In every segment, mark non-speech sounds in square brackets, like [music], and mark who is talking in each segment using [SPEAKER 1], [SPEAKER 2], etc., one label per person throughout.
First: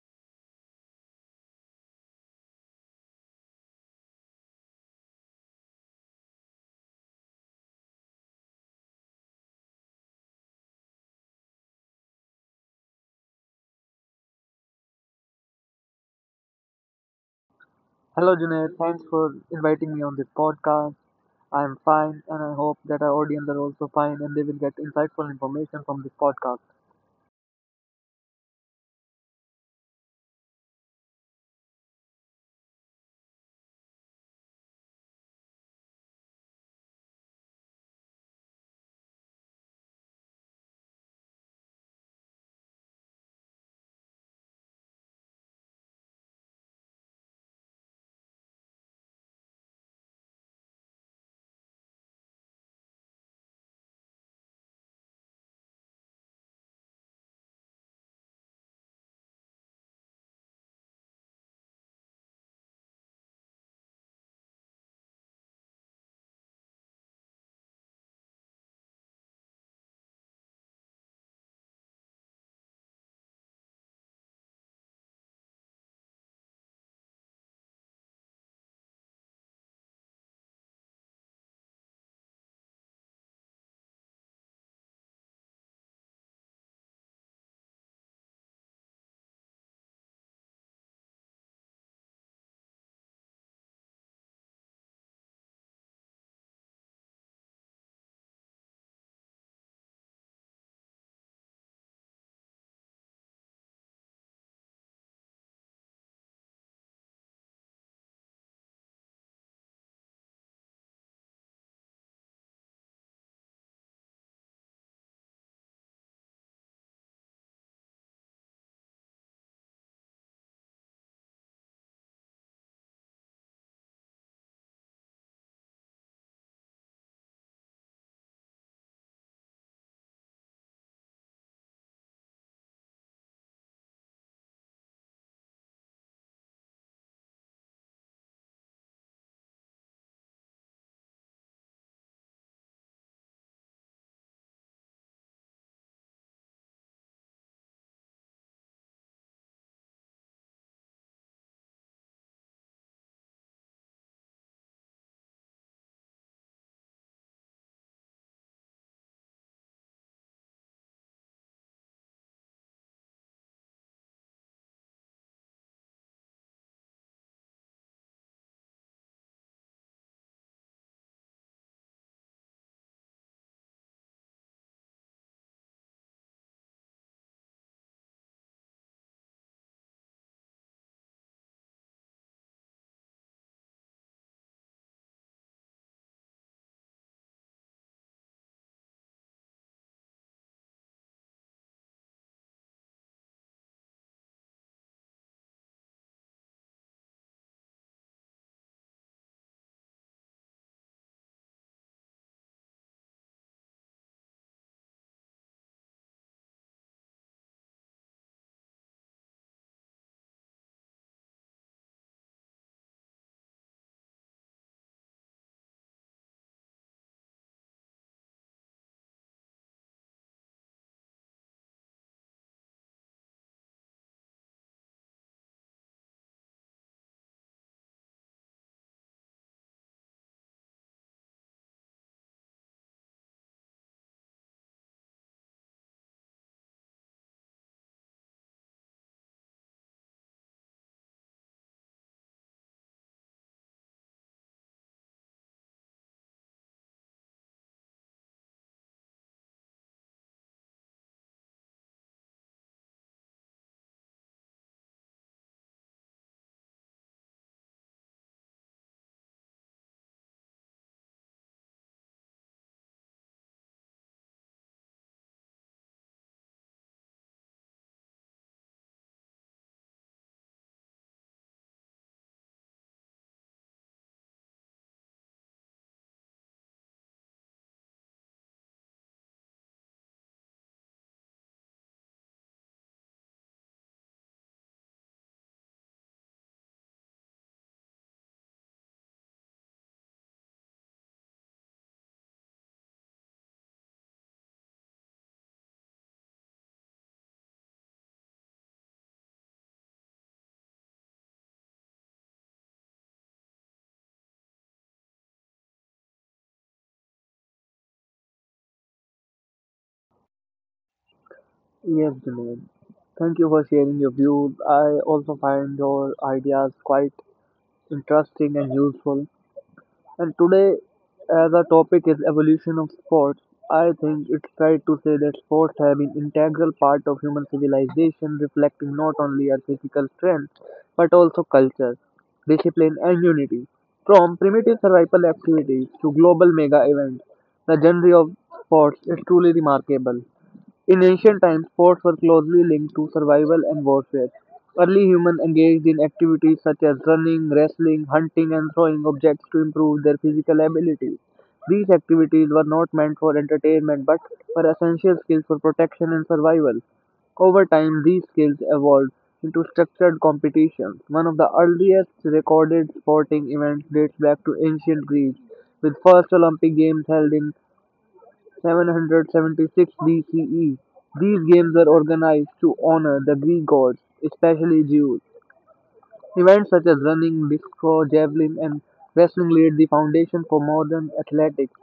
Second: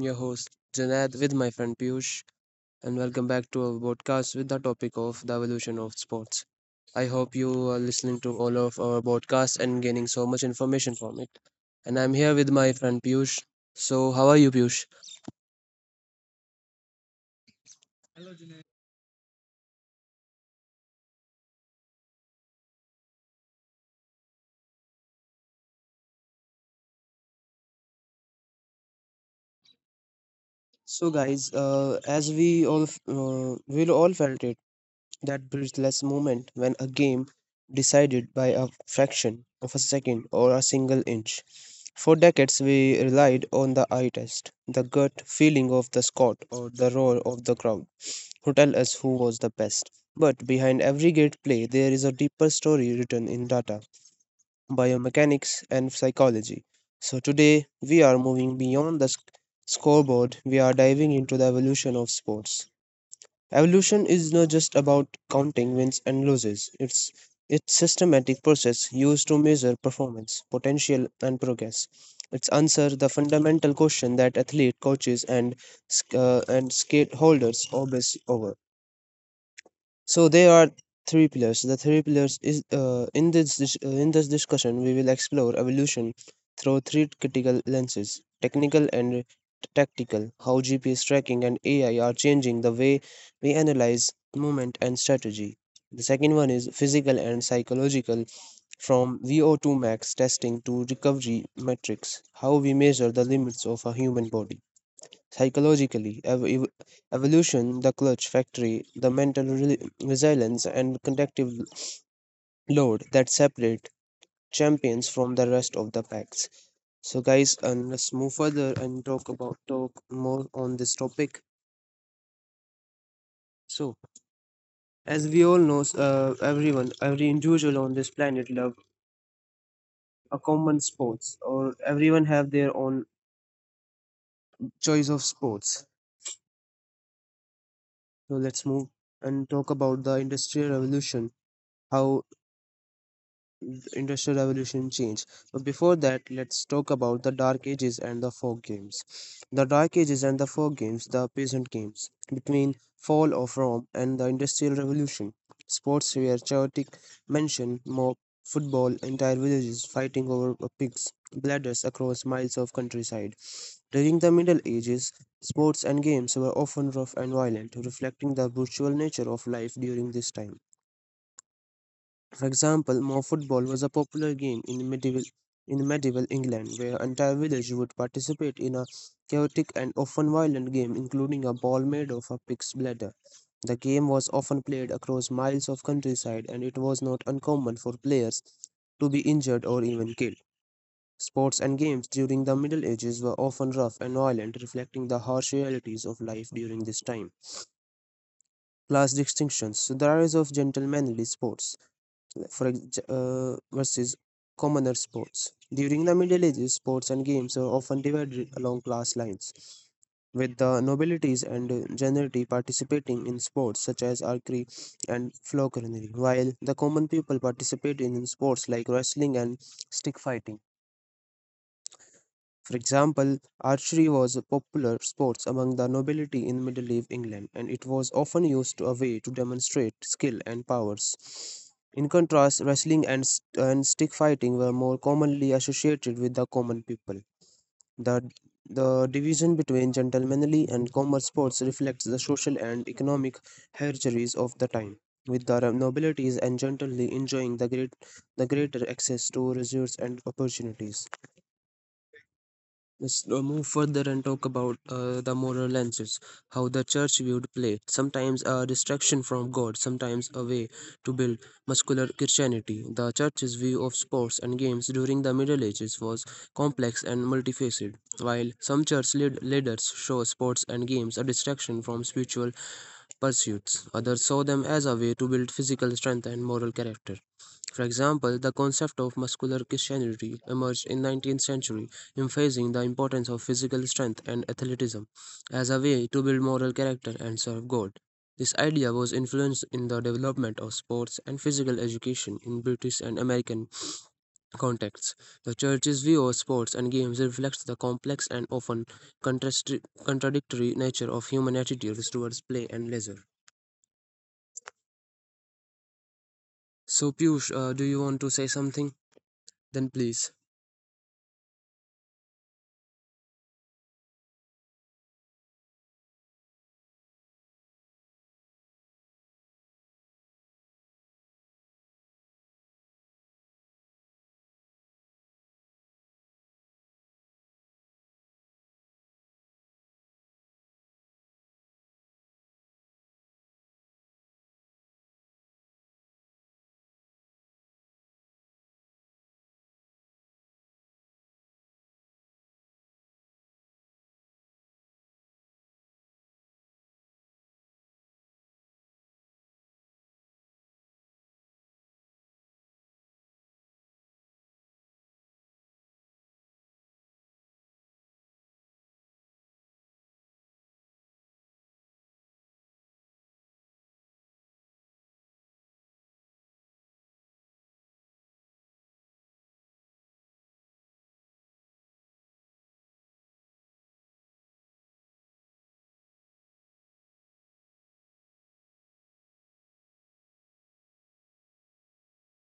[SPEAKER 1] your host Junaid with my friend Piyush, and welcome back to our podcast with the topic of the evolution of sports. I hope you are listening to all of our podcasts and gaining so much information from it. And I'm here with my friend Piyush. So how are you, Piyush?
[SPEAKER 2] Hello, Junaid. Thanks for inviting me on this podcast. I am fine, and I hope that our audience are also fine and they will get insightful information from this podcast.
[SPEAKER 1] So guys, as we all f- we all felt it. That breathless moment when a game decided by a fraction of a second or a single inch. For decades, we relied on the eye test, the gut feeling of the squad or the roar of the crowd, to tell us who was the best. But behind every great play, there is a deeper story written in data, biomechanics, and psychology. So today, we are moving beyond the scoreboard, we are diving into the evolution of sports. Evolution is not just about counting wins and losses. It's systematic process used to measure performance, potential and progress. It's answer the fundamental question that athlete coaches and stakeholders obsess over. So there are three pillars. The three pillars is, in this discussion we will explore evolution through three critical lenses: technical and tactical, how GPS tracking and AI are changing the way we analyze movement and strategy. The second one is physical and psychological, from VO2 max testing to recovery metrics, how we measure the limits of a human body. Psychologically, evolution, the clutch factory, the mental resilience, and conductive load that separate champions from the rest of the packs. So, guys, and let's move further and talk more on this topic. So, as we all know, every individual on this planet love a common sports, or everyone have their own choice of sports. So, let's move and talk about the industrial revolution, how industrial revolution change. But before that, let's talk about the dark ages and the folk games, the dark ages and the folk games the peasant games between fall of Rome and the Industrial Revolution. Sports were chaotic, mention mob football, entire villages fighting over pigs bladders across miles of countryside during the Middle Ages. Sports and games were often rough and violent, reflecting the brutal nature of life during this time. For example, Mo football was a popular game in medieval England, where entire village would participate in a chaotic and often violent game including a ball made of a pig's bladder. The game was often played across miles of countryside and it was not uncommon for players to be injured or even killed. Sports and games during the Middle Ages were often rough and violent, reflecting the harsh realities of life during this time. Class distinctions. The rise of gentlemanly sports for versus commoner sports. During the Middle Ages, sports and games were often divided along class lines, with the nobilities and gentry participating in sports such as archery and falconry, while the common people participated in sports like wrestling and stick fighting. For example, archery was a popular sport among the nobility in Middle Age England, and it was often used as a way to demonstrate skill and powers. In contrast, wrestling and, stick fighting were more commonly associated with the common people. The, the division between gentlemanly and common sports reflects the social and economic hierarchies of the time, with the nobilities and gentlemen enjoying the greater access to resources and opportunities. Let's move further and talk about the moral lenses, how the church viewed play, sometimes a distraction from God, sometimes a way to build muscular Christianity. The church's view of sports and games during the Middle Ages was complex and multifaceted. While some church leaders saw sports and games a distraction from spiritual pursuits, others saw them as a way to build physical strength and moral character. For example, the concept of muscular Christianity emerged in 19th century, emphasizing the importance of physical strength and athleticism as a way to build moral character and serve God. This idea was influenced in the development of sports and physical education in British and American contexts. The church's view of sports and games reflects the complex and often contradictory nature of human attitudes towards play and leisure. So, Piyush, do you want to say something? Then please.
[SPEAKER 2] Yes, Junaid. Thank you for sharing your views. I also find your ideas quite interesting and useful. And today, as our topic is evolution of sports, I think it's right to say that sports have been integral part of human civilization, reflecting not only our physical strength but also culture, discipline, and unity. From primitive survival activities to global mega events, the genre of sports is truly remarkable. In ancient times, sports were closely linked to survival and warfare. Early humans engaged in activities such as running, wrestling, hunting, and throwing objects to improve their physical abilities. These activities were not meant for entertainment but were essential skills for protection and survival. Over time, these skills evolved into structured competitions. One of the earliest recorded sporting events dates back to ancient Greece, with first Olympic Games held in 776 BCE. These games were organized to honor the Greek gods, especially Zeus. Events such as running, disco, javelin, and wrestling laid the foundation for modern athletics.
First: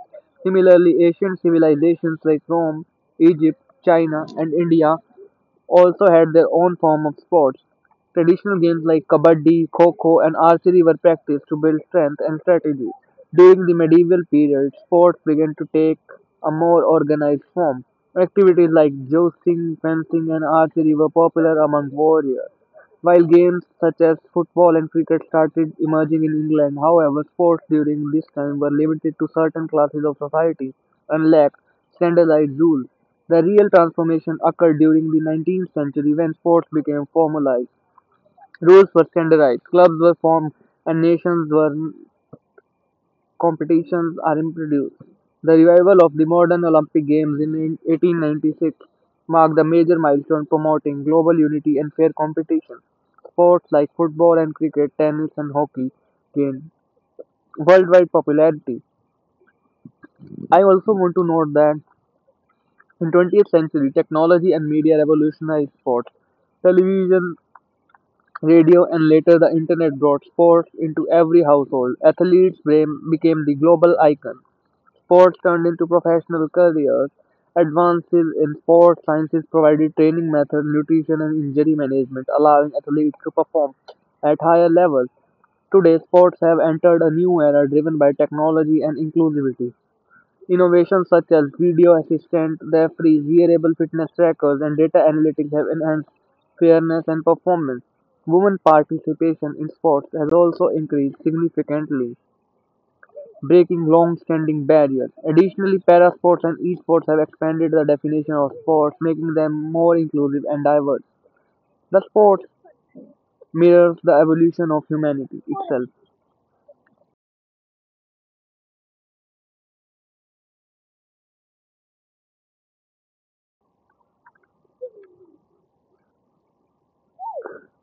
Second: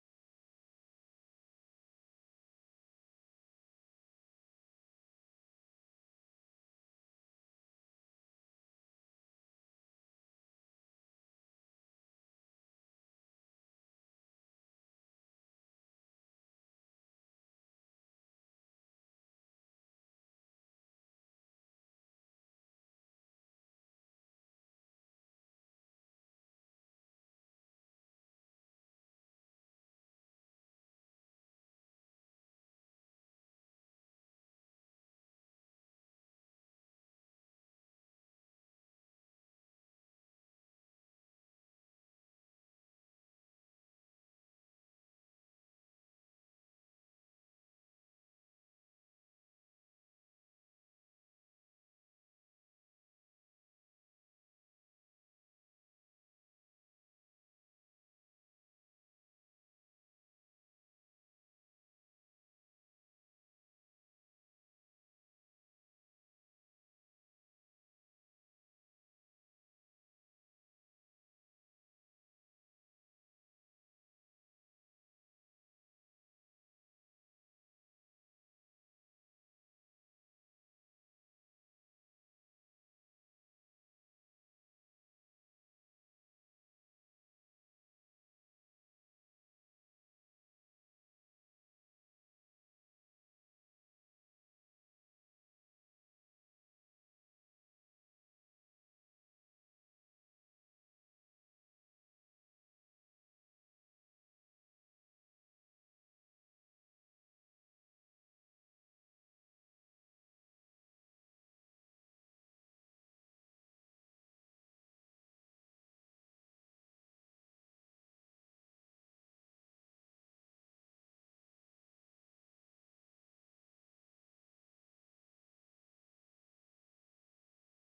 [SPEAKER 2] Similarly, ancient civilizations like Rome, Egypt, China, and India also had their own form of sports. Traditional games like kabaddi, kho kho, and archery were practiced to build strength and strategy. During the medieval period, sports began to take a more organized form. Activities like jousting, fencing, and archery were popular among warriors. While games such as football and cricket started emerging in England, however, sports during this time were limited to certain classes of society and lacked standardized rules. The real transformation occurred during the 19th century when sports became formalized. Rules were standardized, clubs were formed, and nations were competitions are introduced. The revival of the modern Olympic Games in 1896 marked a major milestone promoting global unity and fair competition. Sports like football and cricket, tennis and hockey gained worldwide popularity. I also want to note that in 20th century, technology and media revolutionized sports. Television, radio, and later the internet brought sports into every household. Athletes became the global icon. Sports turned into professional careers. Advances in sports sciences provided training methods, nutrition, and injury management, allowing athletes to perform at higher levels. Today, sports have entered a new era driven by technology and inclusivity. Innovations such as video assistant referees, wearable fitness trackers, and data analytics have enhanced fairness and performance. Women participation in sports has also increased significantly breaking long-standing barriers. Additionally, parasports and esports have expanded the definition of sports, making them more inclusive and diverse. The sport mirrors the evolution of humanity itself.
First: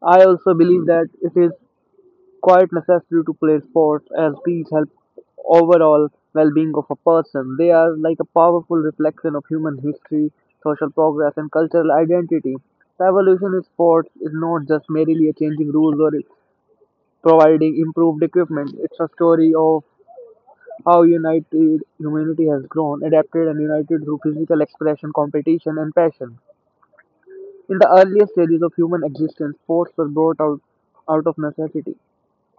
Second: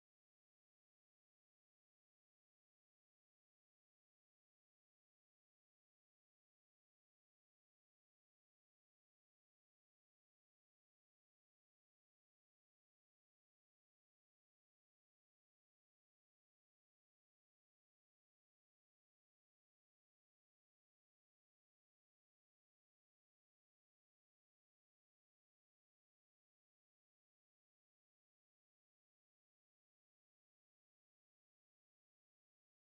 [SPEAKER 2] I also believe that it is quite necessary to play sports as these help overall well-being of a person. They are like a powerful reflection of human history, social progress, and cultural identity. The evolution of sports is not just merely a changing rules or providing improved equipment. It's a story of how united humanity has grown, adapted, and united through physical expression, competition, and passion. In the earliest stages of human existence, sports were brought out of necessity.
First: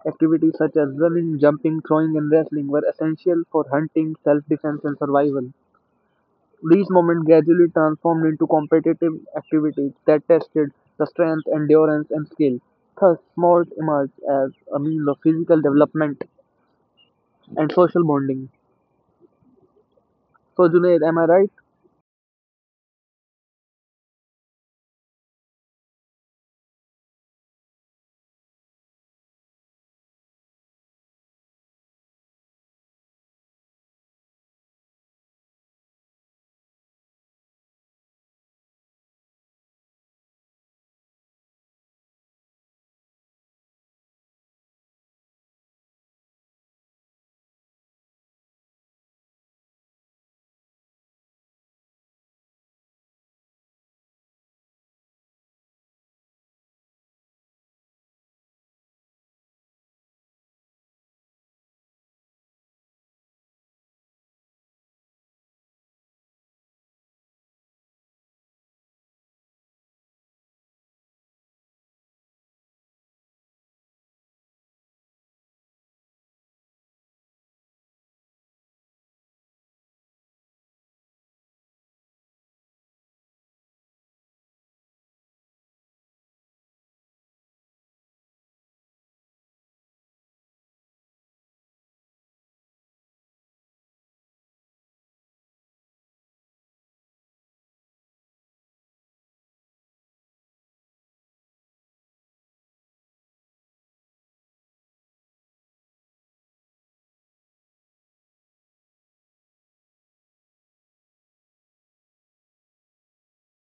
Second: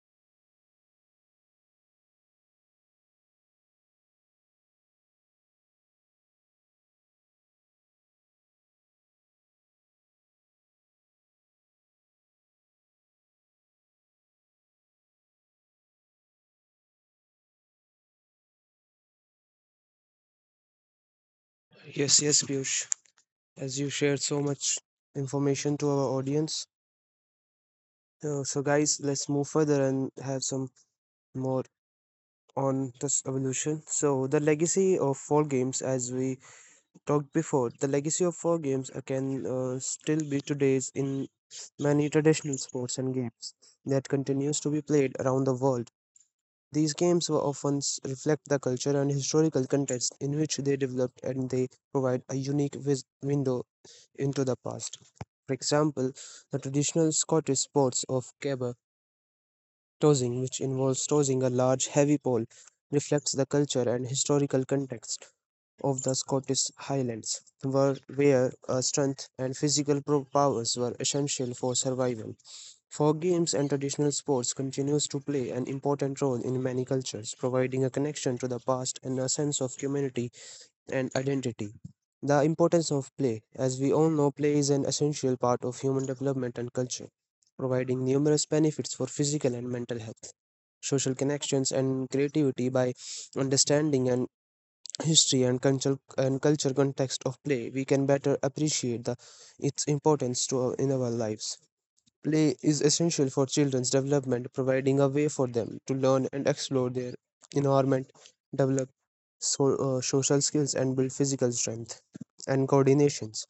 [SPEAKER 2] Activities such as running, jumping, throwing, and wrestling were essential for hunting, self defense, and survival. These moments gradually transformed into competitive activities that tested the strength, endurance, and skill. Thus, sports emerged as a means of physical development and social bonding. So, Junaid, am I right?
[SPEAKER 1] Yes, yes, Piyush, as you shared so much information to our audience. So, guys, let's move further and have some more on this evolution. So, the legacy of fall games, as we talked before, the legacy of fall games can still be today's in many traditional sports and games that continues to be played around the world. These games were often reflect the culture and historical context in which they developed, and they provide a unique window into the past. For example, the traditional Scottish sports of caber tossing, which involves tossing a large heavy pole, reflects the culture and historical context of the Scottish Highlands, where strength and physical powers were essential for survival. For games and traditional sports continues to play an important role in many cultures, providing a connection to the past and a sense of community and identity. The importance of play. As we all know, play is an essential part of human development and culture, providing numerous benefits for physical and mental health, social connections, and creativity. By understanding and history and culture context of play, we can better appreciate the its importance to in our lives. Play is essential for children's development, providing a way for them to learn and explore their environment, develop social skills and build physical strength and coordinations.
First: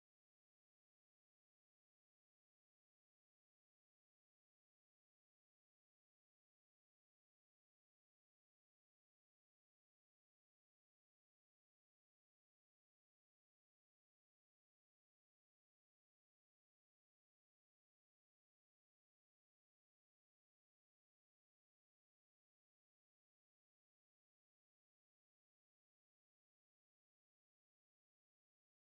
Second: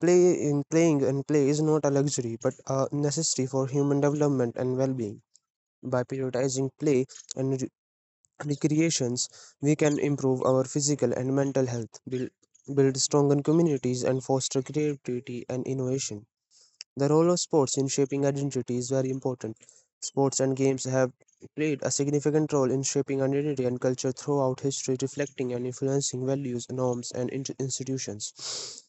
[SPEAKER 1] Play in playing and Play is not a luxury but a necessary for human development and well-being. By prioritizing play and recreations, we can improve our physical and mental health, build stronger communities, and foster creativity and innovation. The role of sports in shaping identity is very important. Sports and games have played a significant role in shaping identity and culture throughout history, reflecting and influencing values, norms, and institutions.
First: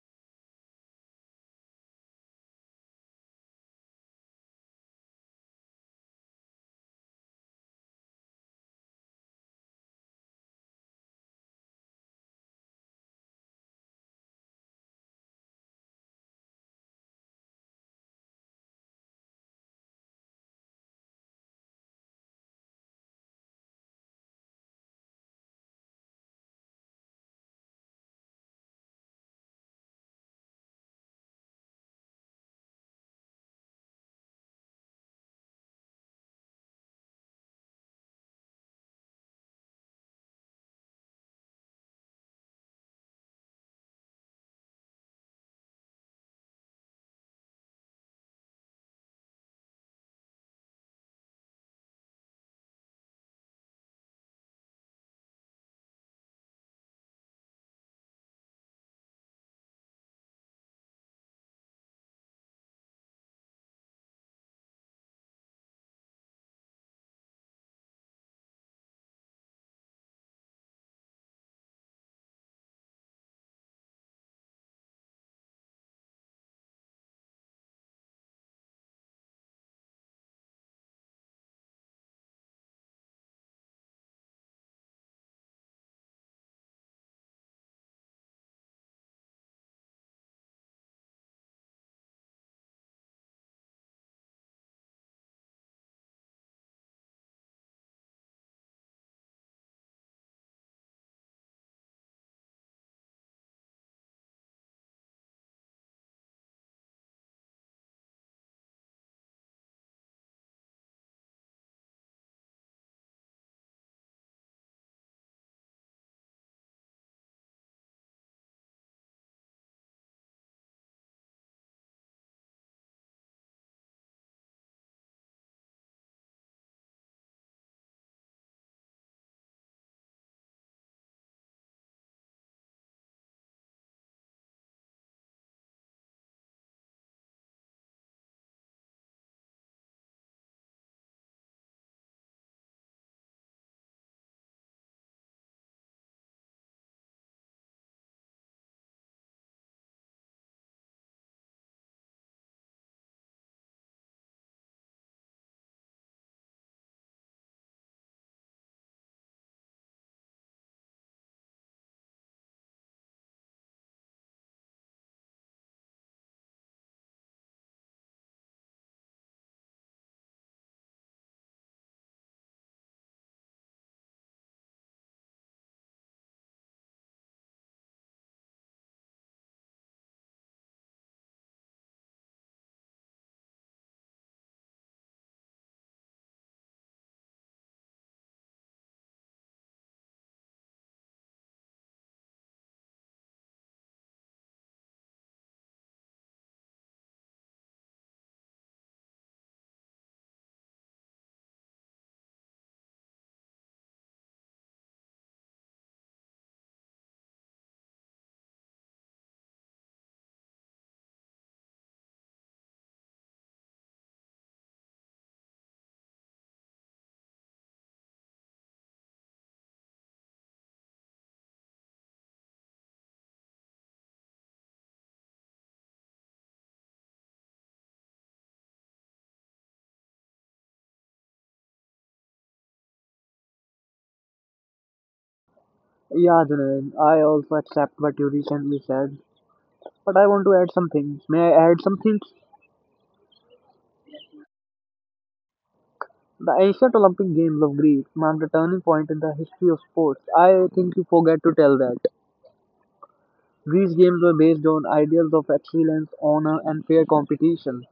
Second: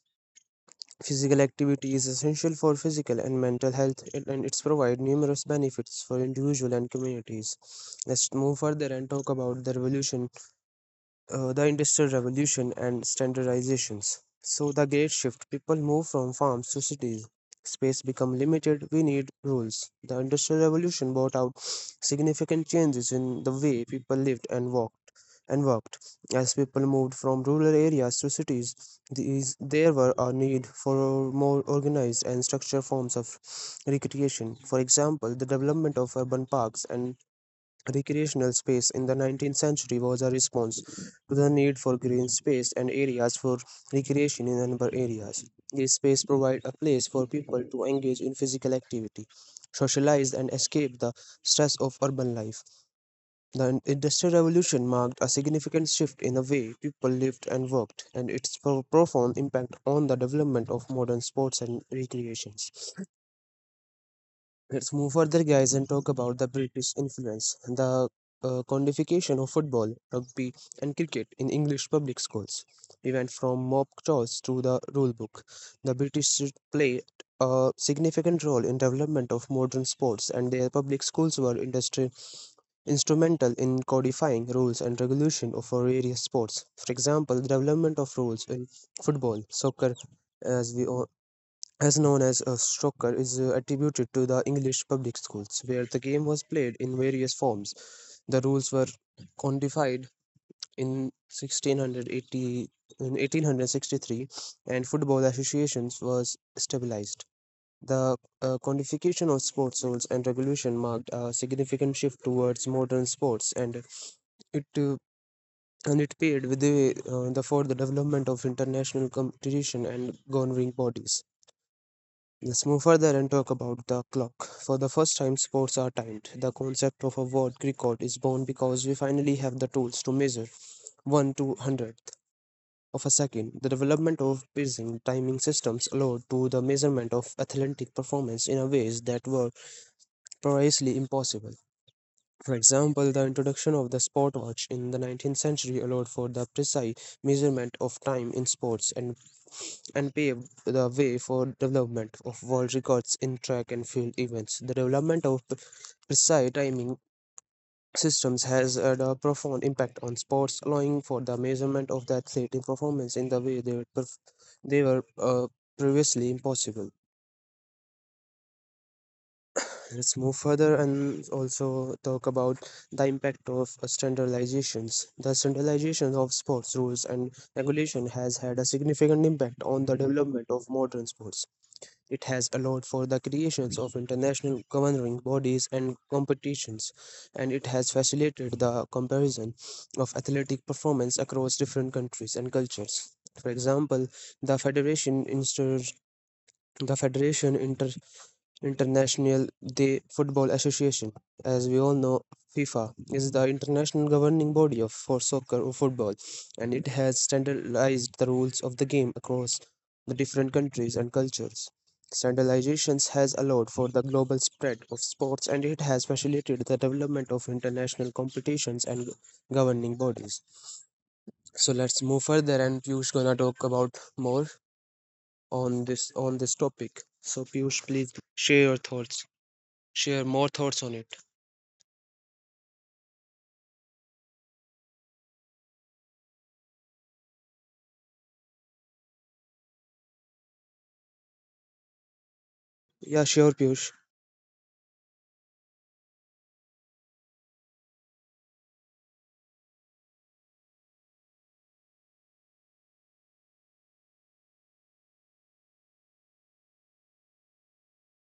[SPEAKER 1] Physical activity is essential for physical and mental health, and it's provide numerous benefits for individual and communities. Let's move further and talk about the revolution, the industrial revolution and standardizations. So the great shift, people move from farms to cities, space become limited, we need rules. The industrial revolution brought out significant changes in the way people lived and walked and worked. As people moved from rural areas to cities, there were a need for more organized and structured forms of recreation. For example, the development of urban parks and recreational space in the 19th century was a response to the need for green space and areas for recreation in urban areas. These spaces provide a place for people to engage in physical activity, socialize, and escape the stress of urban life. The Industrial Revolution marked a significant shift in the way people lived and worked, and its profound impact on the development of modern sports and recreations. Let's move further, guys, and talk about the British influence, the codification of football, rugby, and cricket in English public schools. We went from mob toss to the rule book. The British played a significant role in development of modern sports, and their public schools were industry instrumental in codifying rules and regulation of various sports. For example, the development of rules in football, soccer, as we all as known as a snooker, is attributed to the English public schools, where the game was played in various forms. The rules were codified in 1680, in 1863, and football associations was stabilized. The codification of sports rules and regulation marked a significant shift towards modern sports, and it uh, it paved with the way the for the development of international competition and governing bodies. Let's move further and talk about the clock. For the first time, sports are timed. The concept of a world record is born because we finally have the tools to measure 1/200th of a second. The development of pacing timing systems allowed to the measurement of athletic performance in a ways that were previously impossible. For example, the introduction of the sport watch in the 19th century allowed for the precise measurement of time in sports and paved the way for development of world records in track and field events. The development of precise timing systems has had a profound impact on sports, allowing for the measurement of the athletic performance in the way they were previously impossible. Let's move further and also talk about the impact of standardizations. The standardization of sports rules and regulation has had a significant impact on the development of modern sports. It has allowed for the creations of international governing bodies and competitions, and it has facilitated the comparison of athletic performance across different countries and cultures. For example, the federation instors the federation inter International the Football Association. As we all know, FIFA is the international governing body of for soccer or football, and it has standardized the rules of the game across the different countries and cultures. Standardizations has allowed for the global spread of sports, and it has facilitated the development of international competitions and governing bodies. So let's move further and Piyush gonna talk about more on this topic. So Piyush, please share more thoughts on it.
[SPEAKER 2] Yeah, Junaid, I also accept what you recently said, but I want to add some things. May I add some things?
[SPEAKER 1] Yeah, sure, Piyush.
[SPEAKER 2] The ancient Olympic Games of Greece marked a turning point in the history of sports. I think you forget to tell that. These games were based on ideals of excellence, honor, and fair competition.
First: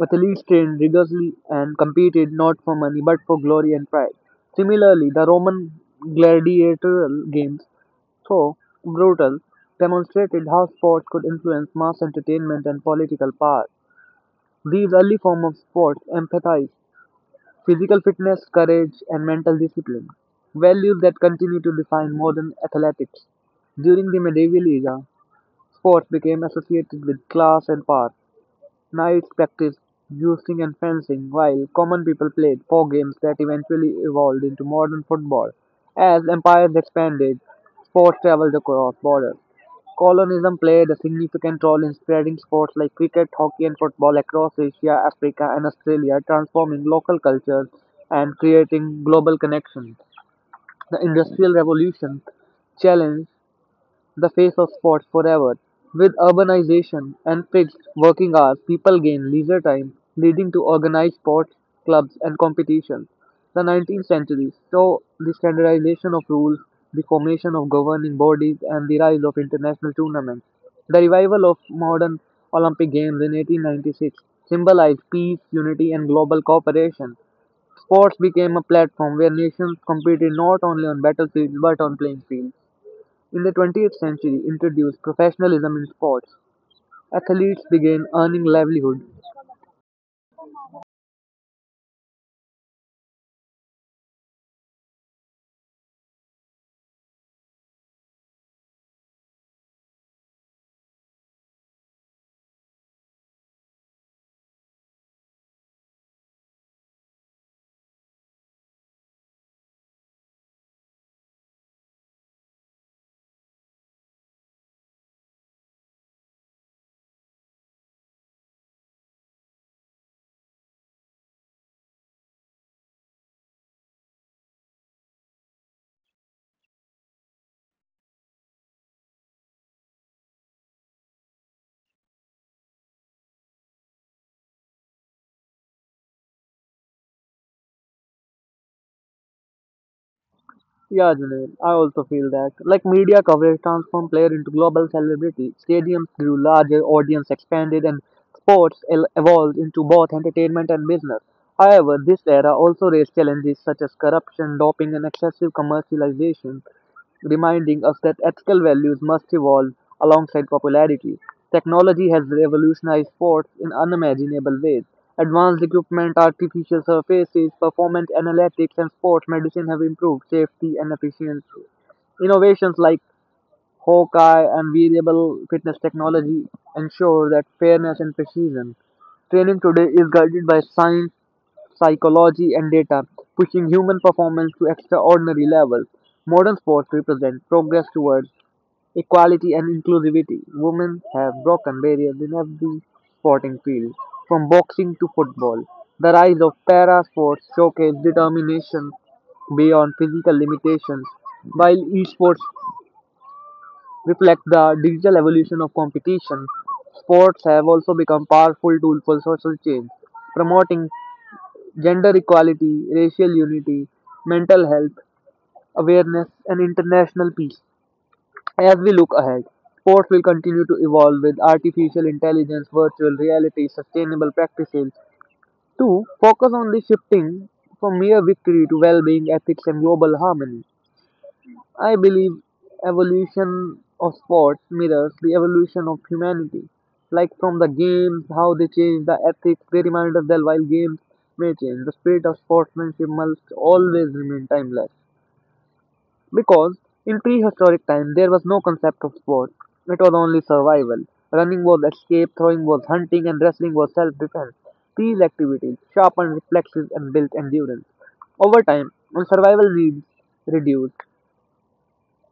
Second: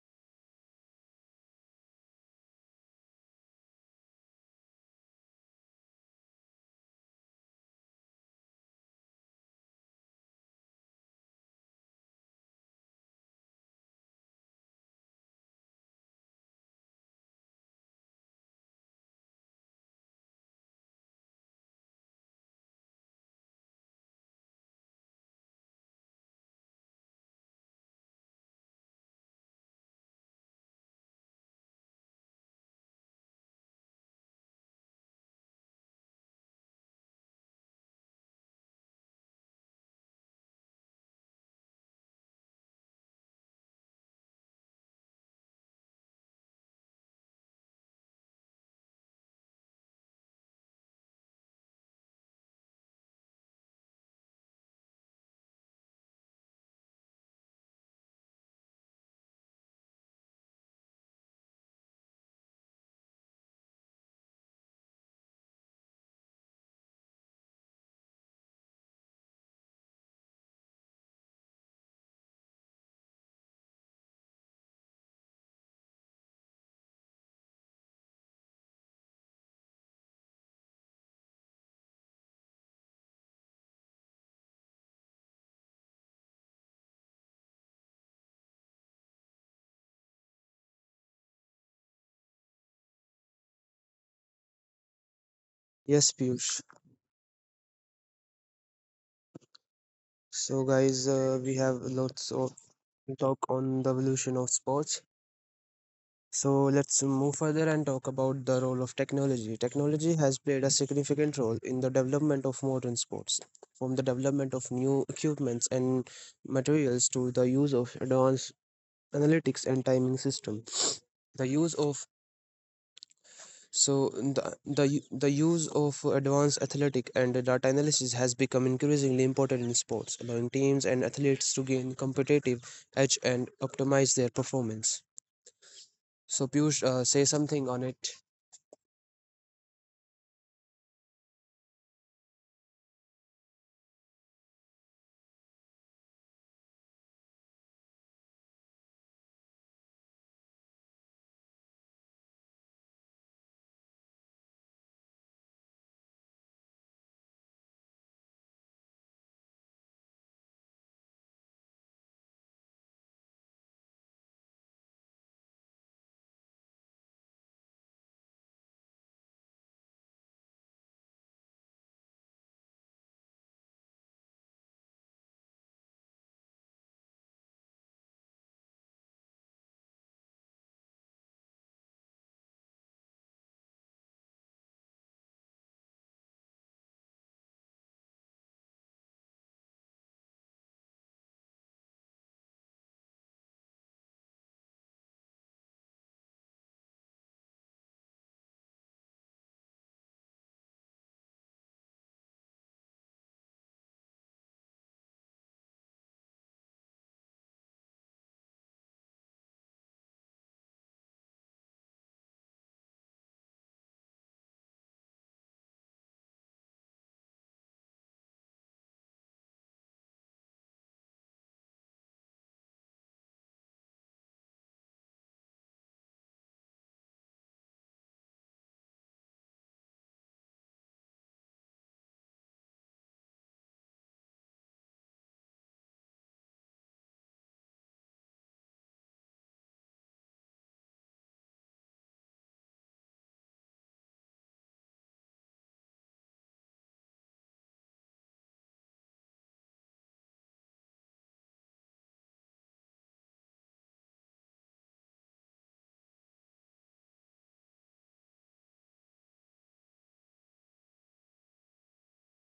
[SPEAKER 2] Athletes trained rigorously and competed not for money but for glory and pride. Similarly, the Roman gladiatorial games, though brutal, demonstrated how sports could influence mass entertainment and political power. These early forms of sports emphasized physical fitness, courage, and mental discipline, values that continue to define modern athletics. During the medieval era, sports became associated with class and power. Knights practiced using and fencing, while common people played four games that eventually evolved into modern football. As empires expanded, sports traveled across borders. Colonism played a significant role in spreading sports like cricket, hockey, and football across Asia, Africa, and Australia, transforming local cultures and creating global connections. The Industrial Revolution challenged the face of sports forever. With urbanization and fixed working hours, people gain leisure time, leading to organized sports clubs and competitions. The 19th century saw the standardization of rules, the formation of governing bodies, and the rise of international tournaments. The revival of modern Olympic Games in 1896 symbolized peace, unity, and global cooperation. Sports became a platform where nations competed not only on battlefields but on playing fields. In the 20th century introduced professionalism in sports. Athletes began earning livelihood.
[SPEAKER 1] Yes, Piyush. So, guys, we have lots of talk on the evolution of sports. So, let's move further and talk about the role of technology. Technology has played a significant role in the development of modern sports, from the development of new equipments and materials to the use of advanced analytics and timing system. The use of So the use of advanced athletic and data analysis has become increasingly important in sports, allowing teams and athletes to gain competitive edge and optimize their performance. So Piyush, say something on it.
[SPEAKER 2] Yeah, Junaid, I also feel that. Like media coverage transformed player into global celebrity, stadiums grew larger, audience expanded, and sports evolved into both entertainment and business. However, this era also raised challenges such as corruption, doping, and excessive commercialization, reminding us that ethical values must evolve alongside popularity. Technology has revolutionized sports in unimaginable ways. Advanced equipment, artificial surfaces, performance analytics, and sports medicine have improved safety and efficiency. Innovations like Hawkeye and variable fitness technology ensure that fairness and precision. Training today is guided by science, psychology, and data, pushing human performance to extraordinary levels. Modern sports represent progress towards equality and inclusivity. Women have broken barriers in every sporting field, from boxing to football. The rise of para sports showcase determination beyond physical limitations. While esports reflect the digital evolution of competition, sports have also become powerful tools for social change, promoting gender equality, racial unity, mental health awareness, and international peace. As we look ahead, sports will continue to evolve with artificial intelligence, virtual reality, sustainable practices to focus on the shifting from mere victory to well being, ethics, and global harmony. I believe evolution of sports mirrors the evolution of humanity. Like from the games, how they change the ethics, they remind us that while games may change, the spirit of sportsmanship must always remain timeless. Because in prehistoric time, there was no concept of sport. It was only survival. Running was escape, throwing was hunting, and wrestling was self-defense. These activities sharpened reflexes and built endurance. Over time, when survival needs reduced,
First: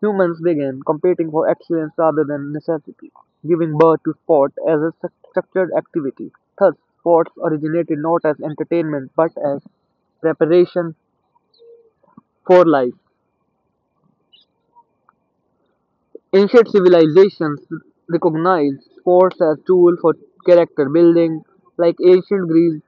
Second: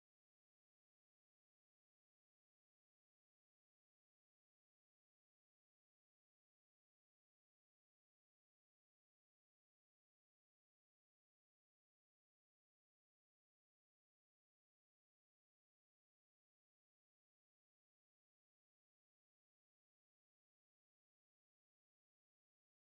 [SPEAKER 2] humans began competing for excellence rather than necessity, giving birth to sport as a structured activity. Thus, sports originated not as entertainment but as preparation for life. Ancient civilizations recognized sports as tool for character building, like ancient Greece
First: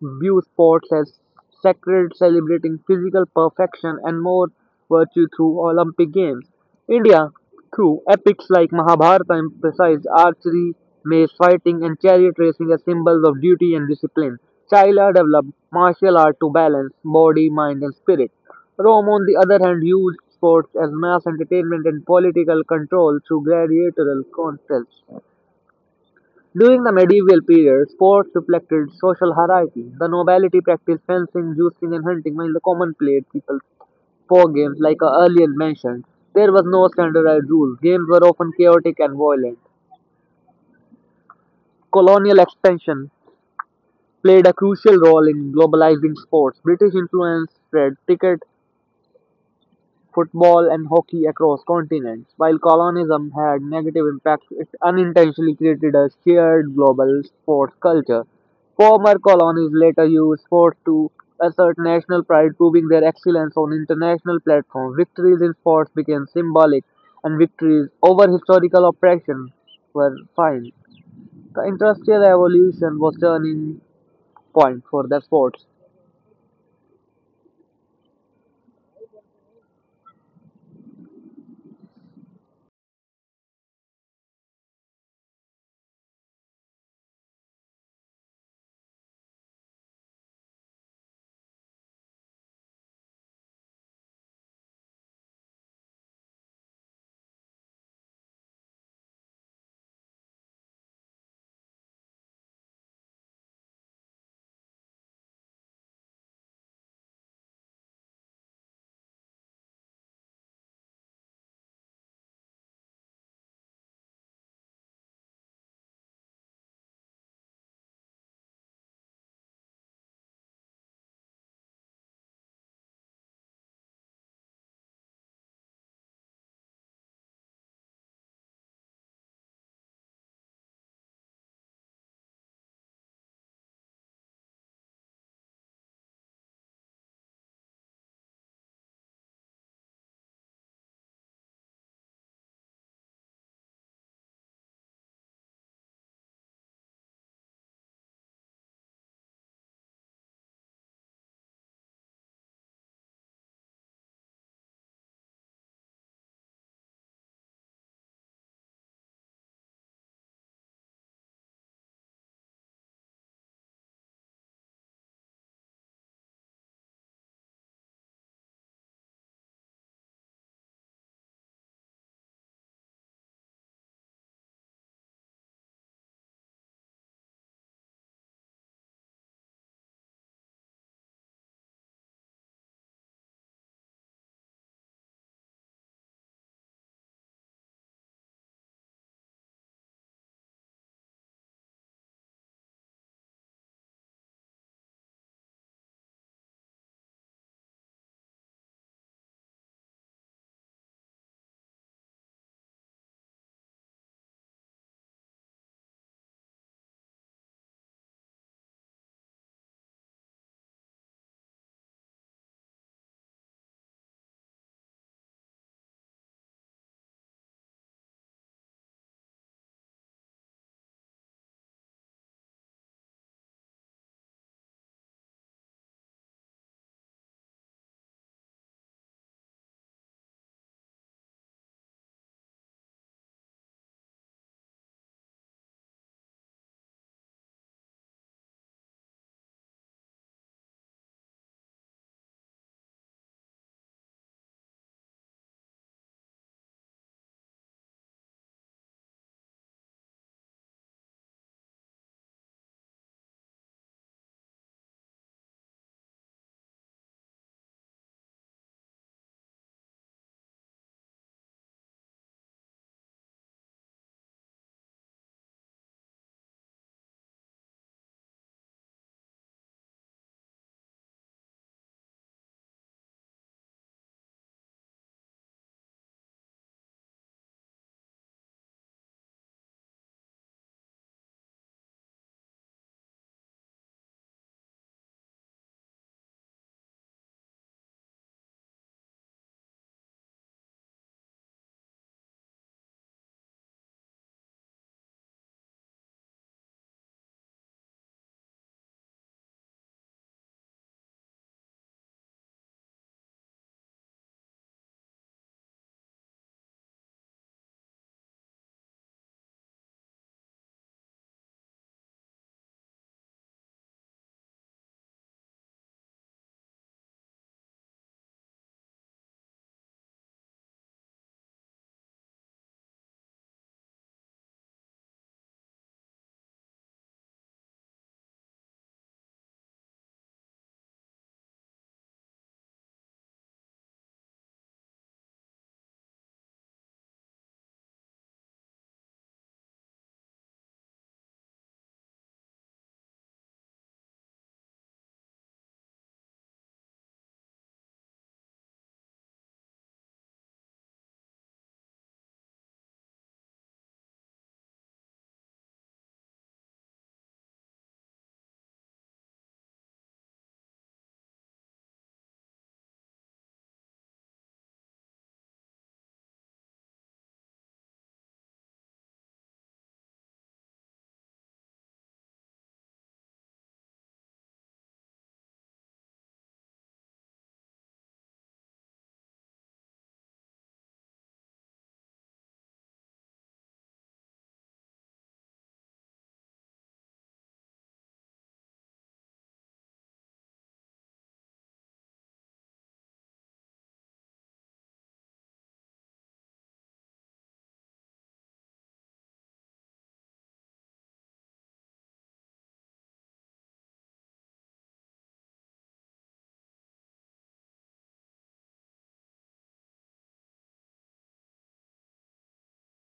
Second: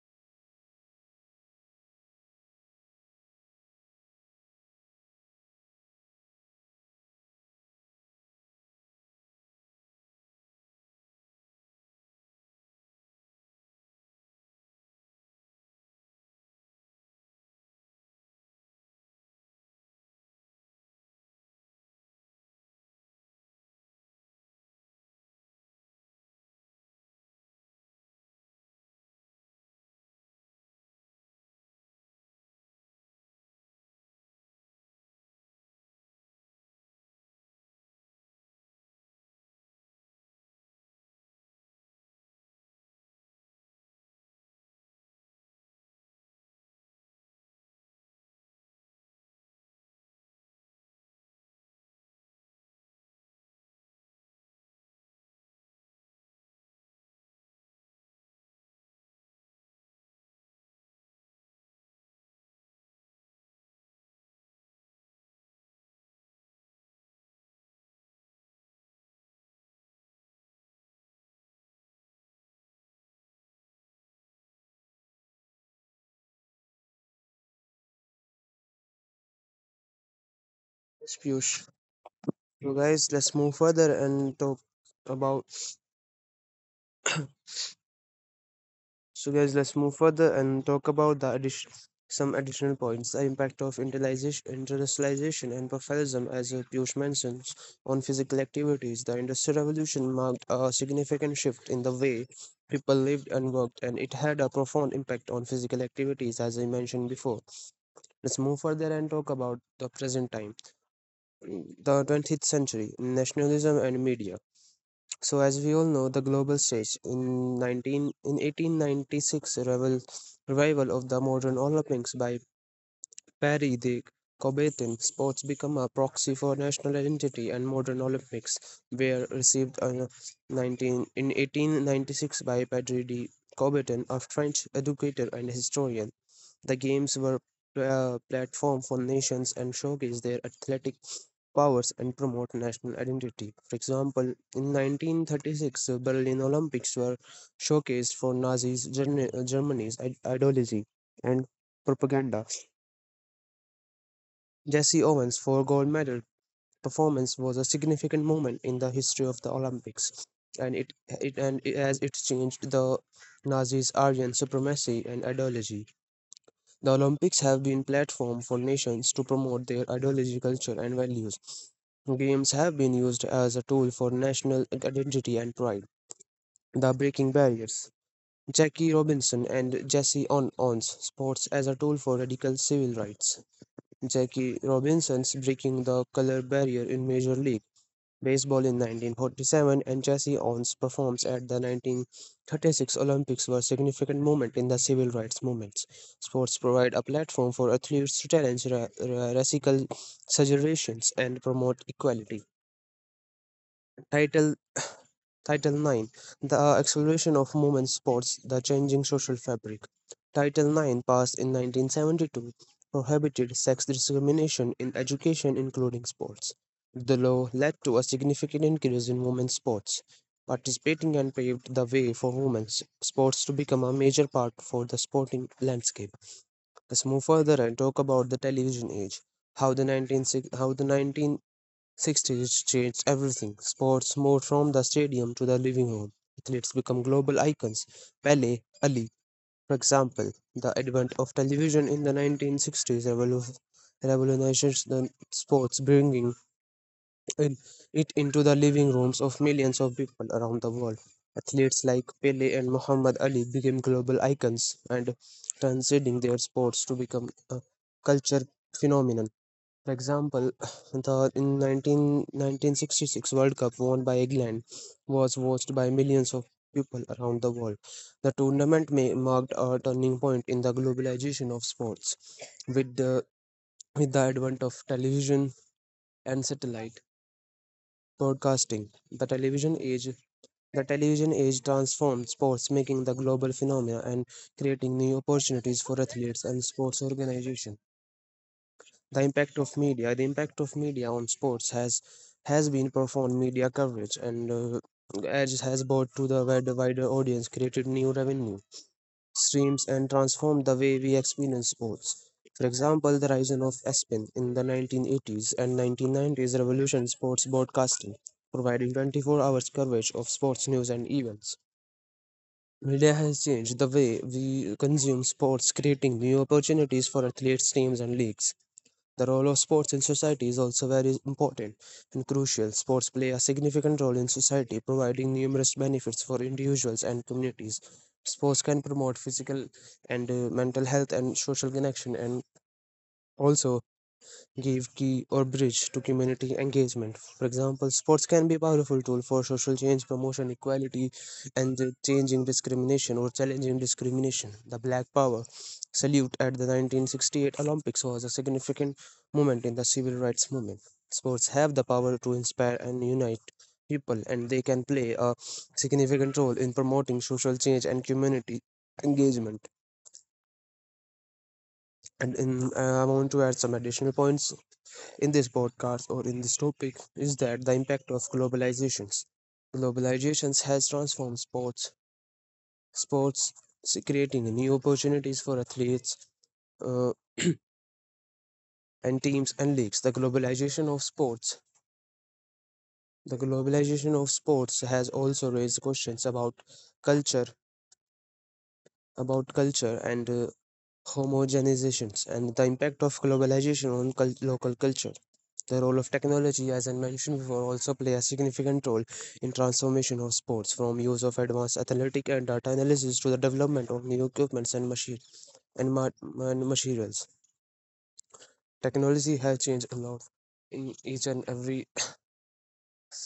[SPEAKER 2] view sports as sacred, celebrating physical perfection and more virtue through Olympic Games. India, through epics like Mahabharata, emphasized archery, mace fighting, and chariot racing as symbols of duty and discipline. China developed martial art to balance body, mind, and spirit. Rome, on the other hand, used sports as mass entertainment and political control through gladiatorial contests. During the medieval period, sports reflected social hierarchy. The nobility practiced fencing, juicing, and hunting, while the common played people's four games, like earlier mentioned. There was no standardized rules. Games were often chaotic and violent. Colonial expansion played a crucial role in globalizing sports. British influence spread cricket football and hockey across continents. While colonialism had negative impacts, it unintentionally created a shared global sports culture. Former colonies later used sports to assert national pride, proving their excellence on international platforms. Victories in sports became symbolic, and victories over historical oppression were fine. The industrial revolution was turning point for the sports.
[SPEAKER 1] Yes, Piyush. So guys, let's move further and talk about So, guys, let's move further and talk about some additional points. The impact of industrialization and professionalism, as Piyush mentions, on physical activities. The Industrial Revolution marked a significant shift in the way people lived and worked, and it had a profound impact on physical activities, as I mentioned before. Let's move further and talk about the present time, the 20th century, nationalism, and media. So, as we all know, the global stage in 1896, revel, revival revival of the modern Olympics by Paris de Coubertin, sports become a proxy for national identity, and modern Olympics were received in 1896 by Paris de Coubertin, a French educator and historian. The games were a platform for nations and showcased their athletic powers and promote national identity. For example, in 1936, Berlin Olympics were showcased for Nazis Germany's ideology and propaganda. Jesse Owens' four gold medal performance was a significant moment in the history of the Olympics, and it and as it changed the Nazis' Aryan supremacy and ideology. The Olympics have been platform for nations to promote their ideology, culture, and values. Games have been used as a tool for national identity and pride. The breaking barriers. Jackie Robinson and Jesse Owens. Sports as a tool for radical civil rights. Jackie Robinson's breaking the color barrier in Major League baseball in 1947, and Jesse Owens performs at the 1936 Olympics were significant moments in the civil rights movements. Sports provide a platform for athletes to challenge racial segregations and promote equality. Title Title 9. The Acceleration of Movement Sports, the Changing Social Fabric. Title 9, passed in 1972, prohibited sex discrimination in education, including sports. The law led to a significant increase in women's sports participating and paved the way for women's sports to become a major part for the sporting landscape. Let's move further and talk about the television age. How the 19, how the 1960s changed everything. Sports moved from the stadium to the living room. Athletes become global icons. Pele, Ali, for example. The advent of television in the 1960s revolutionized the sports, bringing in- it into the living rooms of millions of people around the world. Athletes like Pele and Muhammad Ali became global icons and transcending their sports to become a culture phenomenon. For example, [clears throat] the 1966 World Cup won by England was watched by millions of people around the world. The tournament may marked a turning point in the globalization of sports with the with the advent of television and satellite broadcasting. The television age transformed sports, making the global phenomena and creating new opportunities for athletes and sports organizations. The impact of media on sports has been profound. Media coverage and as has brought to the wider audience, created new revenue streams, and transformed the way we experience sports. For example, the rise of ESPN in the 1980s and 1990s revolutionized sports broadcasting, providing 24 hours coverage of sports news and events. Media has changed the way we consume sports, creating new opportunities for athletes, teams, and leagues. The role of sports in society is also very important and crucial. Sports play a significant role in society, providing numerous benefits for individuals and communities. Sports can promote physical and mental health and social connection, and also give key or bridge to community engagement. For example, sports can be a powerful tool for social change, promotion, equality, and changing discrimination or challenging discrimination. The Black Power salute at the 1968 Olympics was a significant moment in the civil rights movement. Sports have the power to inspire and unite people, and they can play a significant role in promoting social change and community engagement. And I want to add some additional points in this podcast, or in this topic is that the impact of globalizations. Globalizations has transformed sports, sports creating new opportunities for athletes uh, and teams and leagues. The globalization of sports has also raised questions culture, about culture and homogenizations and the impact of globalization on local culture. The role of technology, as I mentioned before, also play a significant role in transformation of sports, from use of advanced athletic and data analysis to the development of new equipments and machine and, ma- and materials. Technology has changed a lot in each and every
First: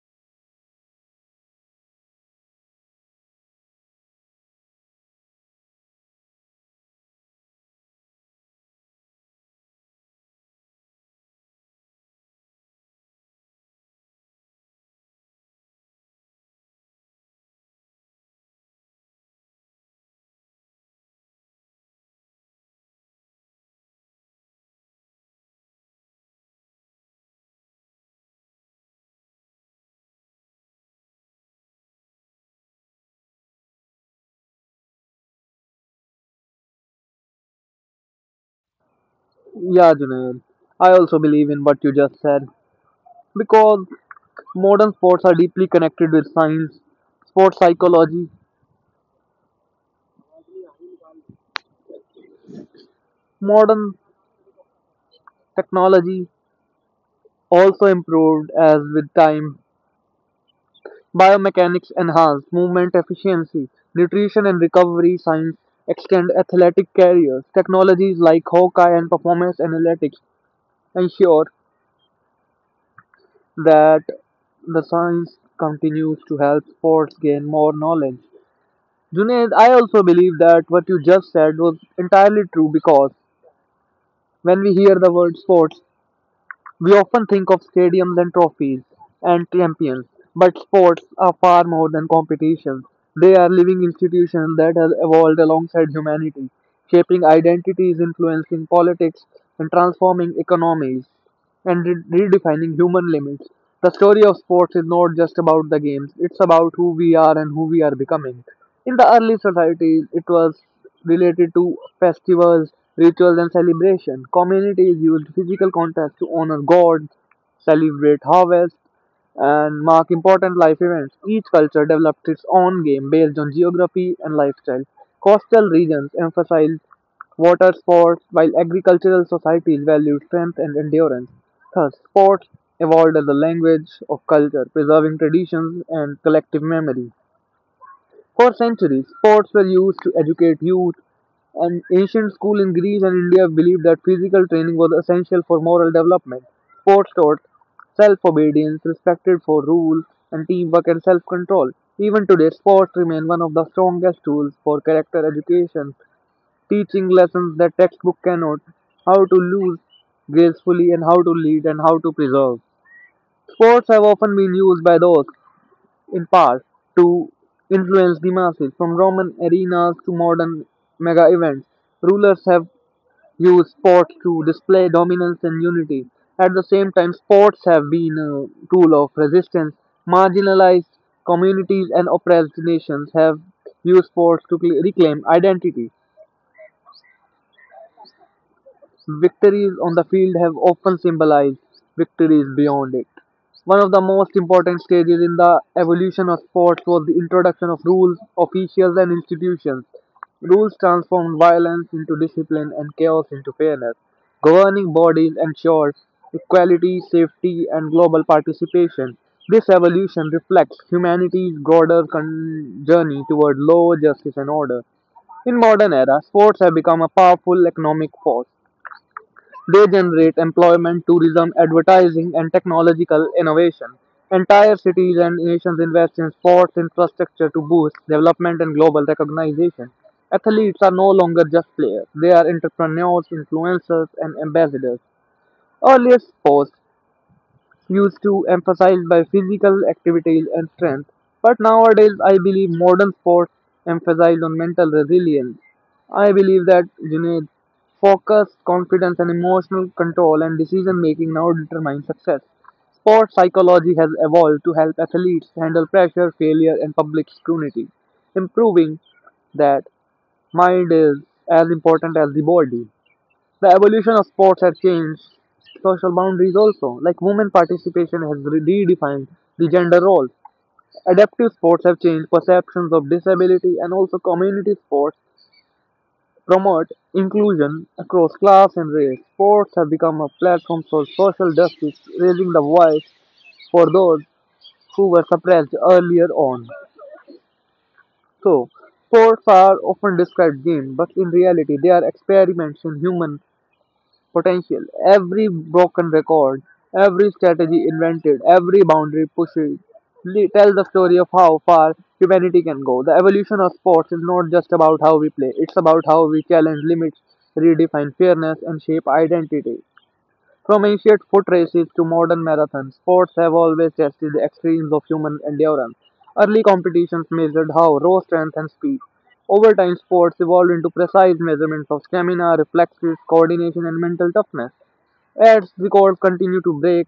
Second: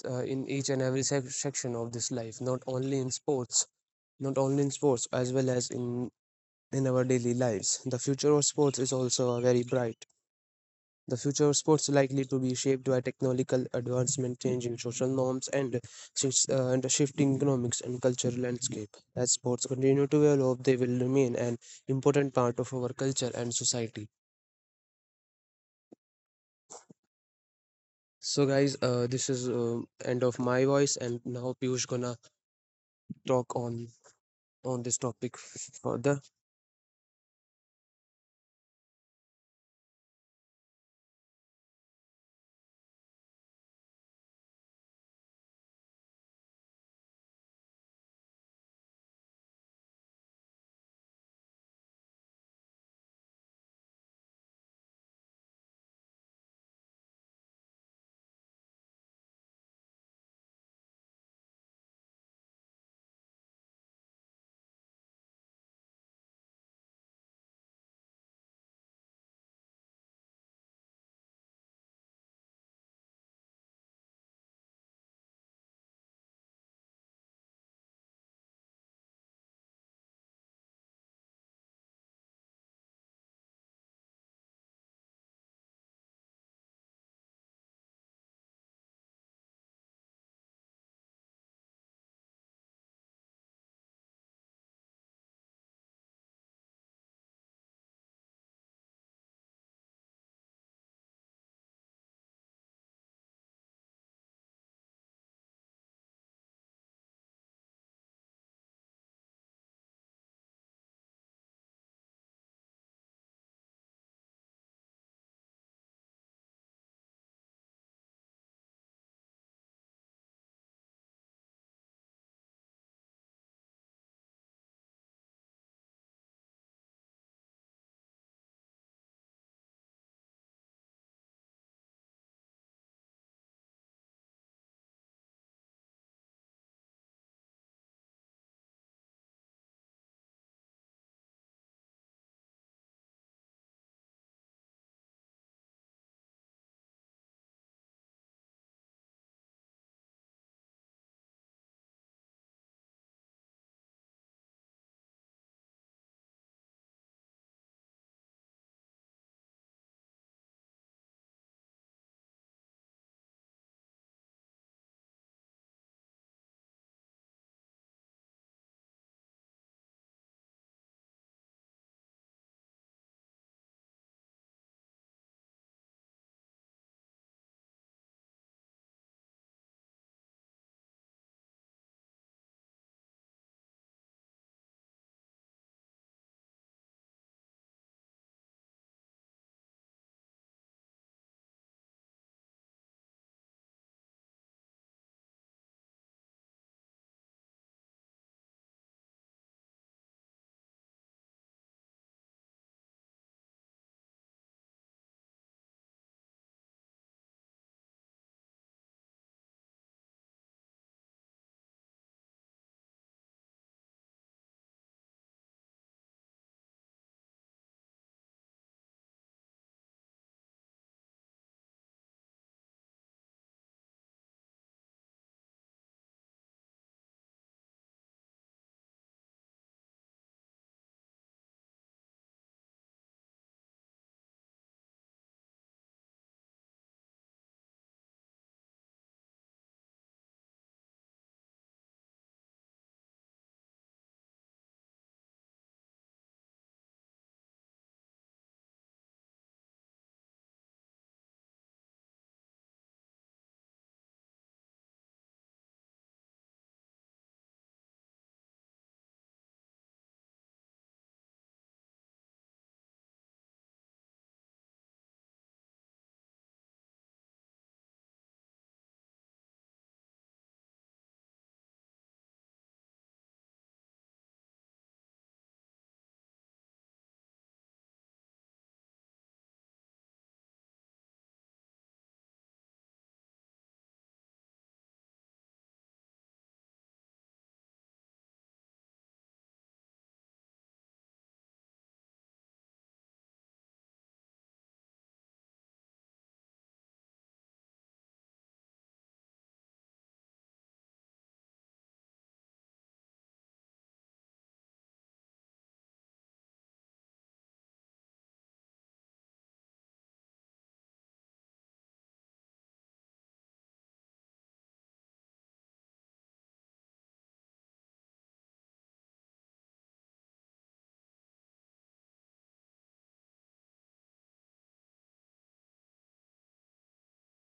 [SPEAKER 1] in each and every section of this life, not only in sports, as well as in our daily lives. The future of sports is also a very bright The future of sports is likely to be shaped by technological advancement, changing social norms, and a shifting economics and cultural landscape. As sports continue to develop, they will remain an important part of our culture and society. So, guys, this is end of my voice, and now Piyush gonna talk on this topic further.
[SPEAKER 2] Yeah, Junaid, I also believe in what you just said because modern sports are deeply connected with science, sports psychology, modern technology also improved as with time. Biomechanics enhanced movement efficiency, nutrition and recovery science extend athletic careers. Technologies like Hawkeye and performance analytics ensure that the science continues to help sports gain more knowledge. Junaid, I also believe that what you just said was entirely true because when we hear the word sports, we often think of stadiums and trophies and champions, but sports are far more than competitions. They are living institutions that have evolved alongside humanity, shaping identities, influencing politics, and transforming economies, and redefining human limits. The story of sports is not just about the games, it's about who we are and who we are becoming. In the early societies, it was related to festivals, rituals, and celebration. Communities used physical contact to honor gods, celebrate harvests, and mark important life events. Each culture developed its own game based on geography and lifestyle. Coastal regions emphasized water sports, while agricultural societies valued strength and endurance. Thus, sports evolved as a language of culture, preserving traditions and collective memory. For centuries, sports were used to educate youth, and ancient schools in Greece and India believed that physical training was essential for moral development. Sports taught self obedience, respect for rules, and teamwork and self control. Even today, sports remain one of the strongest tools for character education, teaching lessons that textbook cannot, how to lose gracefully and how to lead and how to preserve. Sports have often been used by those in part, to influence the masses. From Roman arenas to modern mega events, rulers have used sports to display dominance and unity. At the same time, sports have been a tool of resistance. Marginalized communities and oppressed nations have used sports to reclaim identity. Victories on the field have often symbolized victories beyond it. One of the most important stages in the evolution of sports was the introduction of rules, officials, and institutions. Rules transformed violence into discipline and chaos into fairness. Governing bodies ensured equality, safety, and global participation. This evolution reflects humanity's broader journey toward law, justice, and order. In modern era, sports have become a powerful economic force. They generate employment, tourism, advertising, and technological innovation. Entire cities and nations invest in sports infrastructure to boost development and global recognition. Athletes are no longer just players, they are entrepreneurs, influencers, and ambassadors. Earlier sports used to emphasized by physical activity and strength, but nowadays I believe modern sports emphasize on mental resilience. I believe that you need focus, confidence, and emotional control and decision making now determine success. Sports psychology has evolved to help athletes handle pressure, failure, and public scrutiny, improving that mind is as important as the body. The evolution of sports has changed social boundaries also, like women participation has redefined the gender role. Adaptive sports have changed perceptions of disability and also community sports promote inclusion across class and race. Sports have become a platform for social justice, raising the voice for those who were suppressed earlier on. So, sports are often described games, but in reality they are experiments in human potential, every broken record, every strategy invented, every boundary pushed, tell the story of how far humanity can go. The evolution of sports is not just about how we play, it's about how we challenge limits, redefine fairness, and shape identity. From ancient foot races to modern marathons, sports have always tested the extremes of human endurance. Early competitions measured how raw strength and speed. Over time, sports evolved into precise measurements of stamina, reflexes, coordination, and mental toughness. As records continue to break,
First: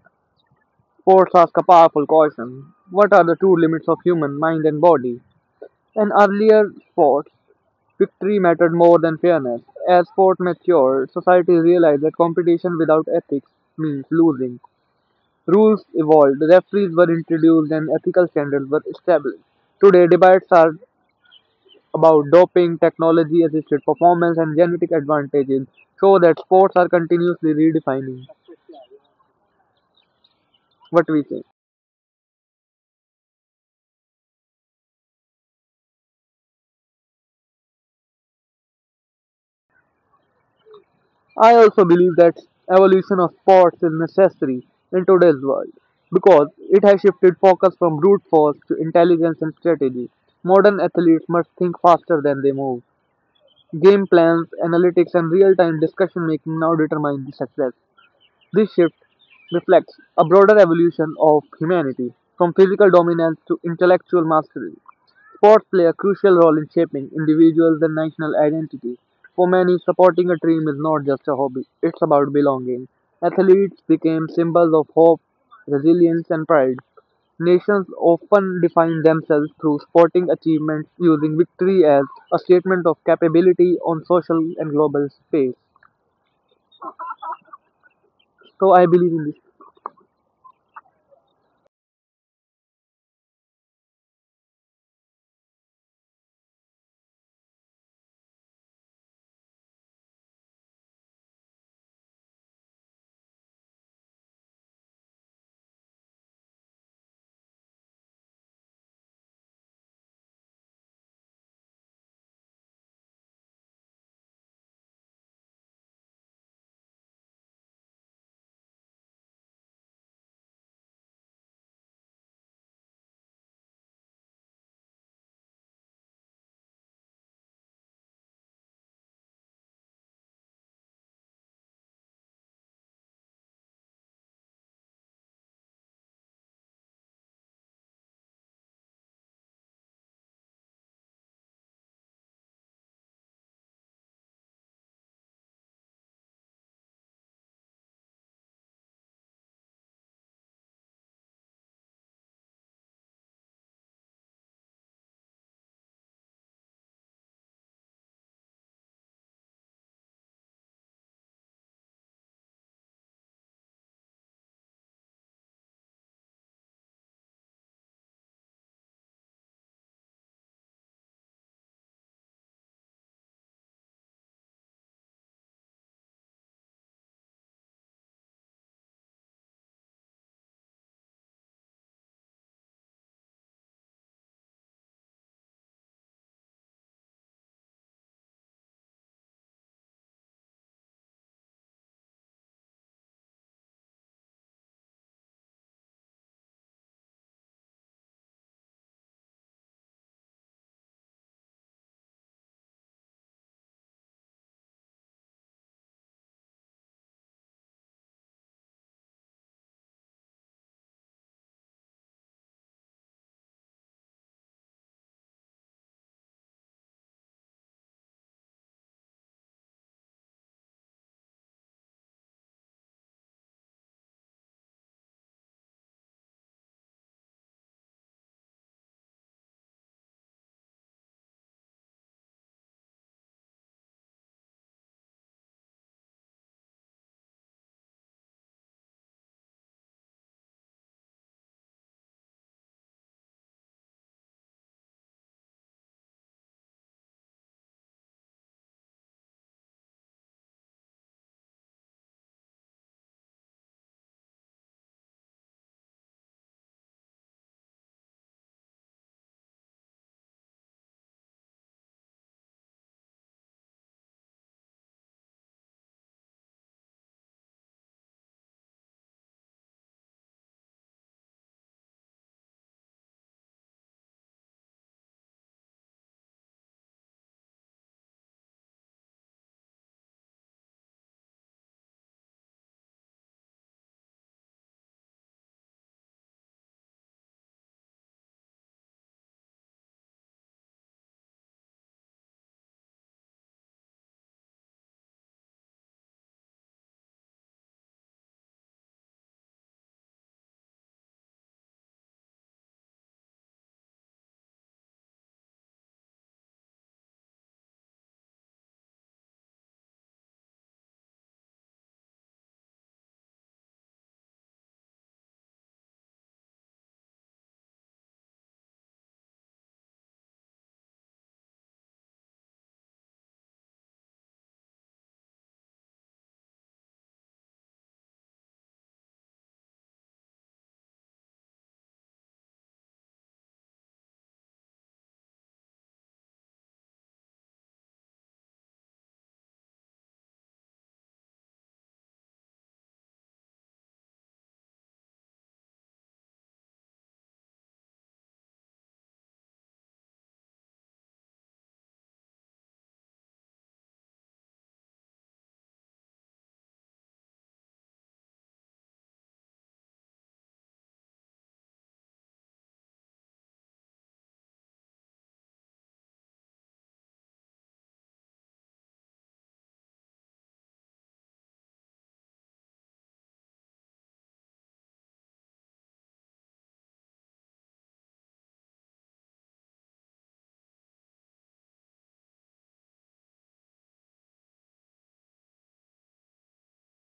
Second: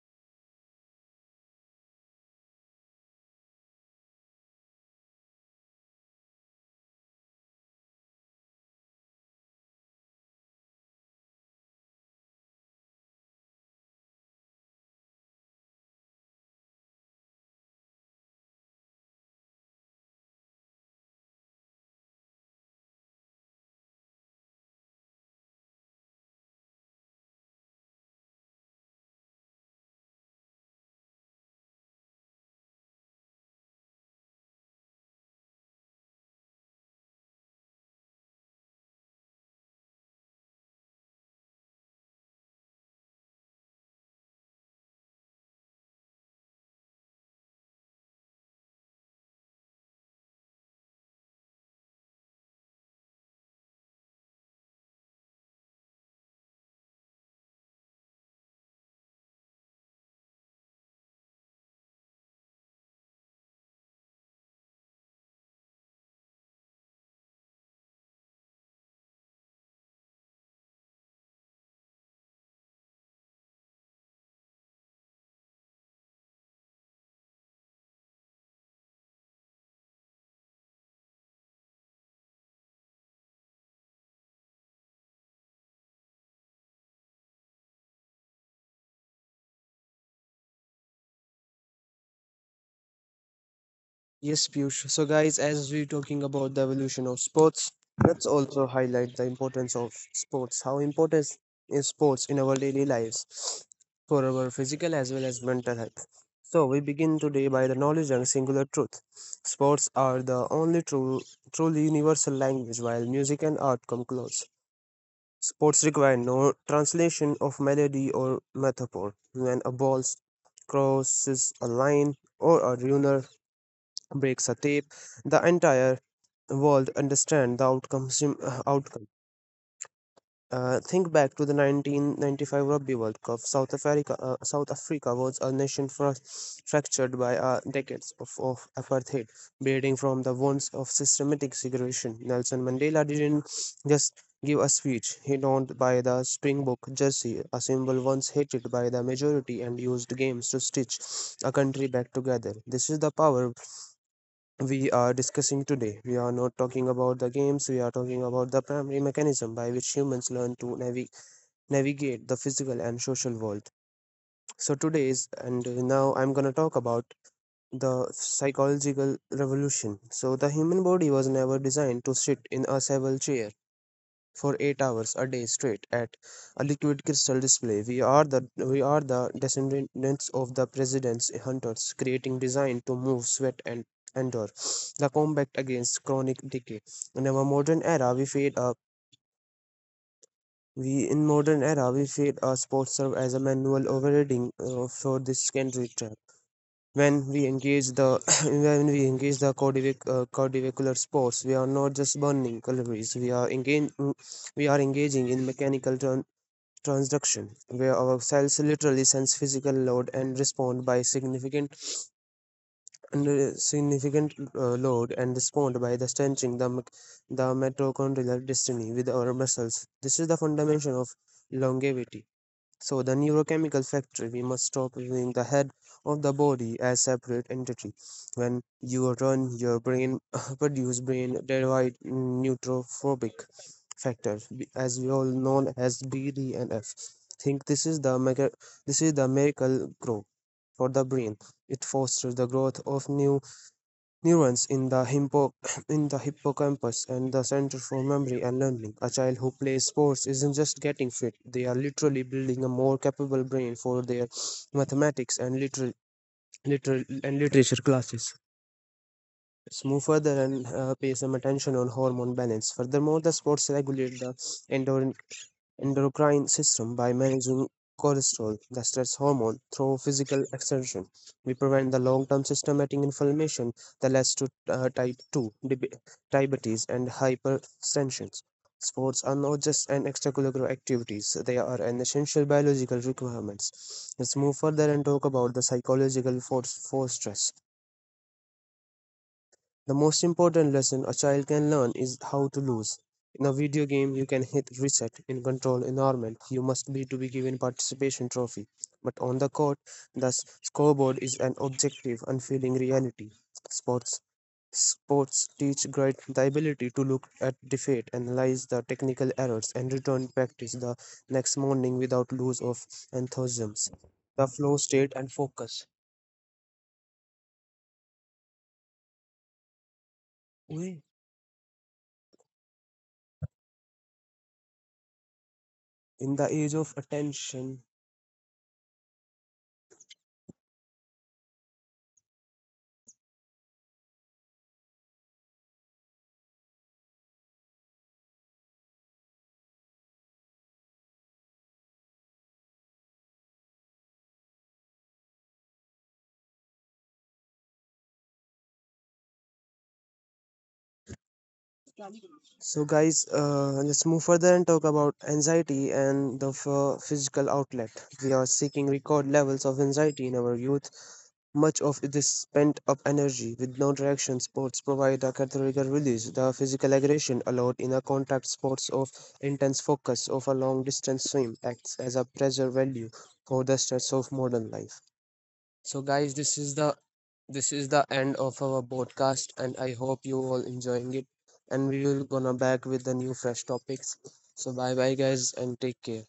[SPEAKER 2] sports ask a powerful question: what are the true limits of human mind and body? In earlier sports, victory mattered more than fairness. As sport matured, society realized that competition without ethics means losing. Rules evolved, referees were introduced, and ethical standards were established. Today, debates are about doping, technology assisted performance, and genetic advantages, show that sports are continuously redefining what we think. I also believe that evolution of sports is necessary in today's world because it has shifted focus from brute force to intelligence and strategy. Modern athletes must think faster than they move. Game plans, analytics, and real time discussion making now determine the success. This shift reflects a broader evolution of humanity from physical dominance to intellectual mastery. Sports play a crucial role in shaping individuals and national identity. For many, supporting a dream is not just a hobby, it's about belonging. Athletes became symbols of hope, resilience, and pride. Nations often define themselves through sporting achievements, using victory as a statement of capability on social and global space. So I believe in this.
[SPEAKER 1] Yes, Piyush. So, guys, as we're talking about the evolution of sports, let's also highlight the importance of sports. How important is sports in our daily lives for our physical as well as mental health? So, we begin today by the knowledge and singular truth. Sports are the only truly universal language, while music and art come close. Sports require no translation of melody or metaphor. When a ball crosses a line or a runner breaks a tape, the entire world understand the outcome. Think back to the 1995 Rugby World Cup. South Africa was a nation fractured by decades of apartheid, bleeding from the wounds of systematic segregation. Nelson Mandela didn't just give a speech. He donned by the Springbok jersey, a symbol once hated by the majority, and used games to stitch a country back together. This is the power we are discussing today. We are not talking about the games, we are talking about the primary mechanism by which humans learn to navigate the physical and social world. So, today's and now I'm gonna talk about the psychological revolution. So, the human body was never designed to sit in a swivel chair for 8 hours a day straight at a liquid crystal display. We are the descendants of the president's hunters, creating designed to move, sweat, and endure the combat against chronic decay. In our modern era, we fade a we in modern era we fade a sports serve as a manual overriding for this secondary trap. When we engage the [coughs] when we engage the cardiovascular sports, we are not just burning calories. We are engaging in mechanical turn transduction, where our cells literally sense physical load and respond by the strengthening the mitochondrial destiny with our muscles. This is the foundation of longevity. So the neurochemical factory, we must stop viewing the head of the body as separate entity. When you run your brain, [laughs] produce brain derived neurotrophic factor, as we all known as BDNF. Think, this is the miracle grow for the brain. It fosters the growth of new neurons in the hippo [clears throat] in the hippocampus and the center for memory and learning. A child who plays sports isn't just getting fit; they are literally building a more capable brain for their mathematics and literal, literal and literature classes. Let's move further and pay some attention on hormone balance. Furthermore, the sports regulate the endor- endocrine system by managing cholesterol, the stress hormone, through physical exertion. We prevent the long-term systematic inflammation that leads to type 2 diabetes and hypertension. Sports are not just an extracurricular activities, they are an essential biological requirements. Let's move further and talk about the psychological force for stress. The most important lesson a child can learn is how to lose. In a video game, you can hit reset. In control environment, you must be to be given participation trophy. But on the court, the scoreboard is an objective, unfeeling reality. Sports Sports teach great the ability to look at defeat, analyze the technical errors, and return practice the next morning without loss of enthusiasm. The flow state and focus. In the age of attention So, guys, let's move further and talk about anxiety and the physical outlet. We are seeking record levels of anxiety in our youth. Much of this spent up energy with no direction, sports provide a cathartic release. The physical aggression allowed in a contact sports of intense focus of a long distance swim acts as a pressure value for the stress of modern life. So guys, this is the end of our podcast and I hope you all enjoying it, and we will gonna back with the new fresh topics. So bye bye, guys, and take care.